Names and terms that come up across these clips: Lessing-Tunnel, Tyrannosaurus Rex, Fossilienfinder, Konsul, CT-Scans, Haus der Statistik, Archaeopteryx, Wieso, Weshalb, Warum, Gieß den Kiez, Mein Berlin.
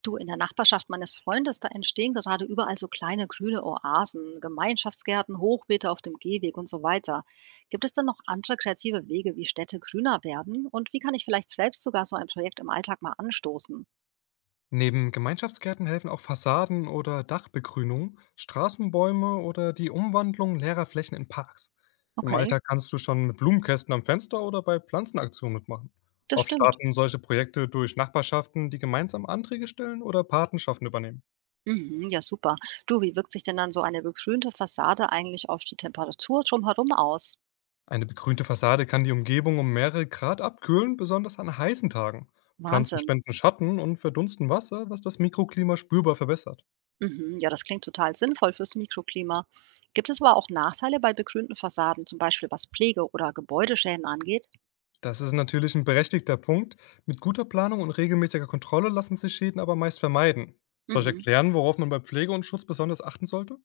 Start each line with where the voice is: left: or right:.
right: Du, in der Nachbarschaft meines Freundes, da entstehen gerade überall so kleine grüne Oasen, Gemeinschaftsgärten, Hochbeete auf dem Gehweg und so weiter. Gibt es denn noch andere kreative Wege, wie Städte grüner werden? Und wie kann ich vielleicht selbst sogar so ein Projekt im Alltag mal anstoßen?
left: Neben Gemeinschaftsgärten helfen auch Fassaden oder Dachbegrünung, Straßenbäume oder die Umwandlung leerer Flächen in Parks. Im
right: Okay,
left: Alltag kannst du schon mit Blumenkästen am Fenster oder bei Pflanzenaktionen mitmachen.
right: das
left: Oft
right: stimmt.
left: starten solche Projekte durch Nachbarschaften, die gemeinsam Anträge stellen oder Patenschaften übernehmen.
right: Mhm, ja, super. Du, wie wirkt sich denn dann so eine begrünte Fassade eigentlich auf die Temperatur drumherum aus?
left: Eine begrünte Fassade kann die Umgebung um mehrere Grad abkühlen, besonders an heißen Tagen. Pflanzen
right: Wahnsinn.
left: spenden Schatten und verdunsten Wasser, was das Mikroklima spürbar verbessert.
right: Mhm, ja, das klingt total sinnvoll fürs Mikroklima. Gibt es aber auch Nachteile bei begrünten Fassaden, zum Beispiel was Pflege oder Gebäudeschäden angeht?
left: Das ist natürlich ein berechtigter Punkt. Mit guter Planung und regelmäßiger Kontrolle lassen sich Schäden aber meist vermeiden. Soll ich
right: Mhm.
left: erklären, worauf man bei Pflege und Schutz besonders achten sollte?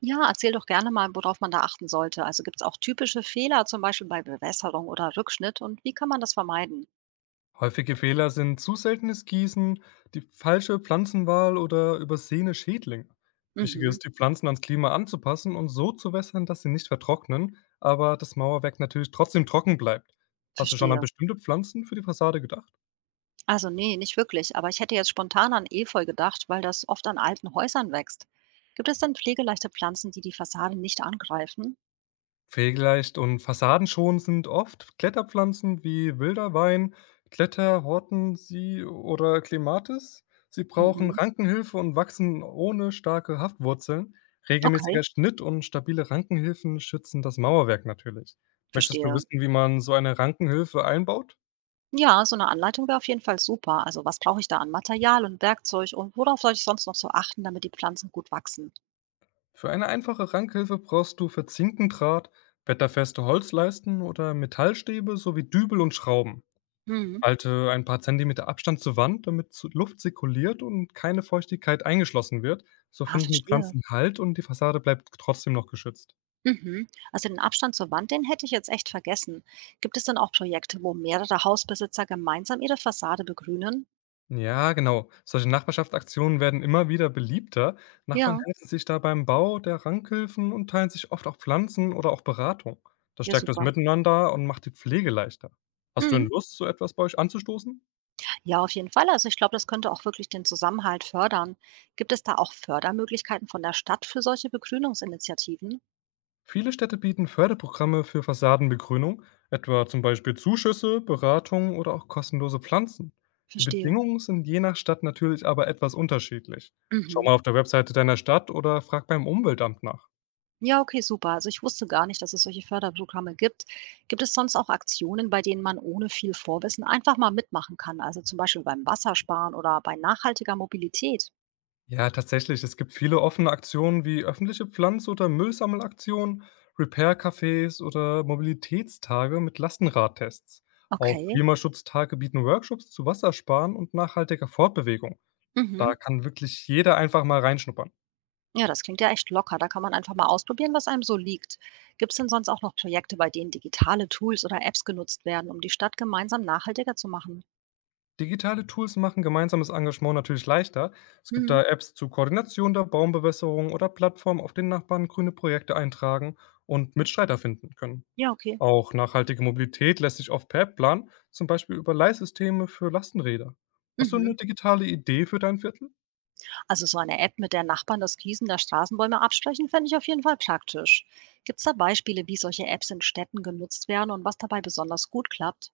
right: Ja, erzähl doch gerne mal, worauf man da achten sollte. Also gibt es auch typische Fehler, zum Beispiel bei Bewässerung oder Rückschnitt und wie kann man das vermeiden?
left: Häufige Fehler sind zu seltenes Gießen, die falsche Pflanzenwahl oder übersehene Schädlinge. Wichtig
right: Mhm,
left: ist, die Pflanzen ans Klima anzupassen und so zu wässern, dass sie nicht vertrocknen, aber das Mauerwerk natürlich trotzdem trocken bleibt. Hast du schon an
right: verstehe.
left: bestimmte Pflanzen für die Fassade gedacht?
right: Also nee, nicht wirklich. Aber ich hätte jetzt spontan an Efeu gedacht, weil das oft an alten Häusern wächst. Gibt es denn pflegeleichte Pflanzen, die die Fassade nicht angreifen?
left: Pflegeleicht und fassadenschonend sind oft Kletterpflanzen wie wilder Wein, Kletter, Hortensie oder Klematis. Sie brauchen
right: Mhm.
left: Rankenhilfe und wachsen ohne starke Haftwurzeln.
right: Okay,
left: Regelmäßiger Schnitt und stabile Rankenhilfen schützen das Mauerwerk natürlich. Möchtest du
right: verstehe.
left: wissen, wie man so eine Rankenhilfe einbaut?
right: Ja, so eine Anleitung wäre auf jeden Fall super. Also was brauche ich da an Material und Werkzeug und worauf soll ich sonst noch so achten, damit die Pflanzen gut wachsen?
left: Für eine einfache Rankenhilfe brauchst du verzinkten Draht, wetterfeste Holzleisten oder Metallstäbe sowie Dübel und Schrauben.
right: Mhm.
left: Halte ein paar Zentimeter Abstand zur Wand, damit zu Luft zirkuliert und keine Feuchtigkeit eingeschlossen wird. So
right: Ja,
left: finden die
right: verstehe.
left: Pflanzen Halt und die Fassade bleibt trotzdem noch geschützt.
right: Mhm. Also den Abstand zur Wand, den hätte ich jetzt echt vergessen. Gibt es denn auch Projekte, wo mehrere Hausbesitzer gemeinsam ihre Fassade begrünen?
left: Ja, genau. Solche Nachbarschaftsaktionen werden immer wieder beliebter. Nachbarn
right: Ja,
left: helfen sich da beim Bau der Rankhilfen und teilen sich oft auch Pflanzen oder auch Beratung. Das
right: ja,
left: stärkt das
right: super.
left: Miteinander und macht die Pflege leichter. Hast du denn
right: Mhm.
left: Lust, so etwas bei euch anzustoßen?
right: Ja, auf jeden Fall. Also ich glaube, das könnte auch wirklich den Zusammenhalt fördern. Gibt es da auch Fördermöglichkeiten von der Stadt für solche Begrünungsinitiativen?
left: Viele Städte bieten Förderprogramme für Fassadenbegrünung, etwa zum Beispiel Zuschüsse, Beratungen oder auch kostenlose Pflanzen. Die
right: Verstehe.
left: Bedingungen sind je nach Stadt natürlich aber etwas unterschiedlich. Schau
right: Mhm.
left: mal auf der Webseite deiner Stadt oder frag beim Umweltamt nach.
right: Ja, okay, super. Also ich wusste gar nicht, dass es solche Förderprogramme gibt. Gibt es sonst auch Aktionen, bei denen man ohne viel Vorwissen einfach mal mitmachen kann? Also zum Beispiel beim Wassersparen oder bei nachhaltiger Mobilität?
left: Ja, tatsächlich, es gibt viele offene Aktionen wie öffentliche Pflanz- oder Müllsammelaktionen, Repair-Cafés oder Mobilitätstage mit Lastenradtests. Auch
right: Okay.
left: Klimaschutztage bieten Workshops zu Wassersparen und nachhaltiger Fortbewegung.
right: Mhm.
left: Da kann wirklich jeder einfach mal reinschnuppern.
right: Ja, das klingt ja echt locker. Da kann man einfach mal ausprobieren, was einem so liegt. Gibt es denn sonst auch noch Projekte, bei denen digitale Tools oder Apps genutzt werden, um die Stadt gemeinsam nachhaltiger zu machen?
left: Digitale Tools machen gemeinsames Engagement natürlich leichter. Es gibt
right: Mhm.
left: da Apps zur Koordination der Baumbewässerung oder Plattformen, auf denen Nachbarn grüne Projekte eintragen und Mitstreiter finden können.
right: Ja, okay.
left: Auch nachhaltige Mobilität lässt sich oft per App planen, zum Beispiel über Leihsysteme für Lastenräder. Hast du
right: Mhm.
left: eine digitale Idee für dein Viertel?
right: Also so eine App, mit der Nachbarn das Gießen der Straßenbäume absprechen, fände ich auf jeden Fall praktisch. Gibt es da Beispiele, wie solche Apps in Städten genutzt werden und was dabei besonders gut klappt?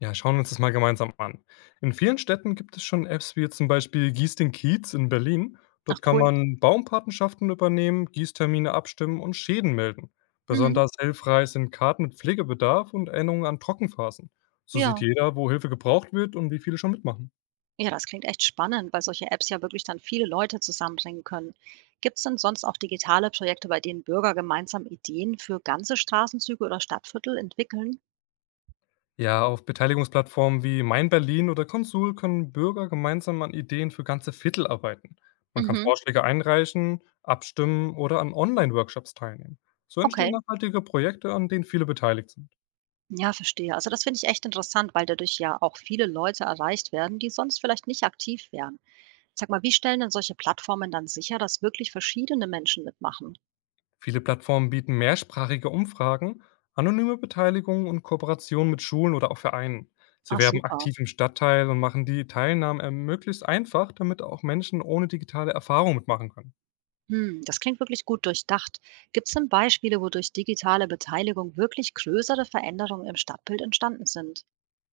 left: Ja, schauen wir uns das mal gemeinsam an. In vielen Städten gibt es schon Apps wie jetzt zum Beispiel Gieß den Kiez in Berlin.
right: Ach,
left: Dort kann
right: cool.
left: man Baumpatenschaften übernehmen, Gießtermine abstimmen und Schäden melden.
right: Mhm.
left: Besonders hilfreich sind Karten mit Pflegebedarf und Erinnerungen an Trockenphasen. So sieht
right: Ja.
left: jeder, wo Hilfe gebraucht wird und wie viele schon mitmachen.
right: Ja, das klingt echt spannend, weil solche Apps ja wirklich dann viele Leute zusammenbringen können. Gibt es denn sonst auch digitale Projekte, bei denen Bürger gemeinsam Ideen für ganze Straßenzüge oder Stadtviertel entwickeln?
left: Ja, auf Beteiligungsplattformen wie Mein Berlin oder Konsul können Bürger gemeinsam an Ideen für ganze Viertel arbeiten. Man kann
right: Mhm.
left: Vorschläge einreichen, abstimmen oder an Online-Workshops teilnehmen. So entstehen
right: Okay.
left: nachhaltige Projekte, an denen viele beteiligt sind.
right: Ja, verstehe. Also das finde ich echt interessant, weil dadurch ja auch viele Leute erreicht werden, die sonst vielleicht nicht aktiv wären. Sag mal, wie stellen denn solche Plattformen dann sicher, dass wirklich verschiedene Menschen mitmachen?
left: Viele Plattformen bieten mehrsprachige Umfragen, anonyme Beteiligung und Kooperation mit Schulen oder auch Vereinen.
right: Ah,
left: Sie werben
right: super.
left: aktiv im Stadtteil und machen die Teilnahme möglichst einfach, damit auch Menschen ohne digitale Erfahrung mitmachen können.
right: Hm, das klingt wirklich gut durchdacht. Gibt es denn Beispiele, wo durch digitale Beteiligung wirklich größere Veränderungen im Stadtbild entstanden sind?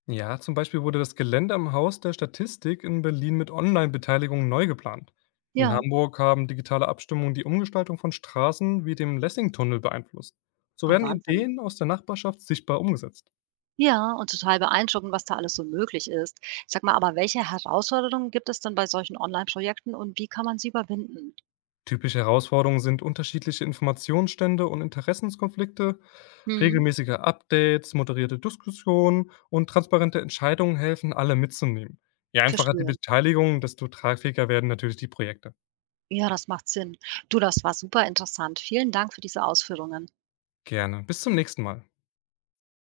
left: Ja, zum Beispiel wurde das Gelände am Haus der Statistik in Berlin mit Online-Beteiligung neu geplant. In
right: Ja.
left: Hamburg haben digitale Abstimmungen die Umgestaltung von Straßen wie dem Lessing-Tunnel beeinflusst. So
right: Oh,
left: werden
right: Wahnsinn.
left: Ideen aus der Nachbarschaft sichtbar umgesetzt.
right: Ja, und total beeindruckend, was da alles so möglich ist. Sag mal, aber welche Herausforderungen gibt es denn bei solchen Online-Projekten und wie kann man sie überwinden?
left: Typische Herausforderungen sind unterschiedliche Informationsstände und Interessenskonflikte.
right: Hm,
left: Regelmäßige Updates, moderierte Diskussionen und transparente Entscheidungen helfen, alle mitzunehmen. Je einfacher die
right: verstehe.
left: Beteiligung, desto tragfähiger werden natürlich die Projekte.
right: Ja, das macht Sinn. Du, das war super interessant. Vielen Dank für diese Ausführungen.
left: Gerne. Bis zum nächsten Mal.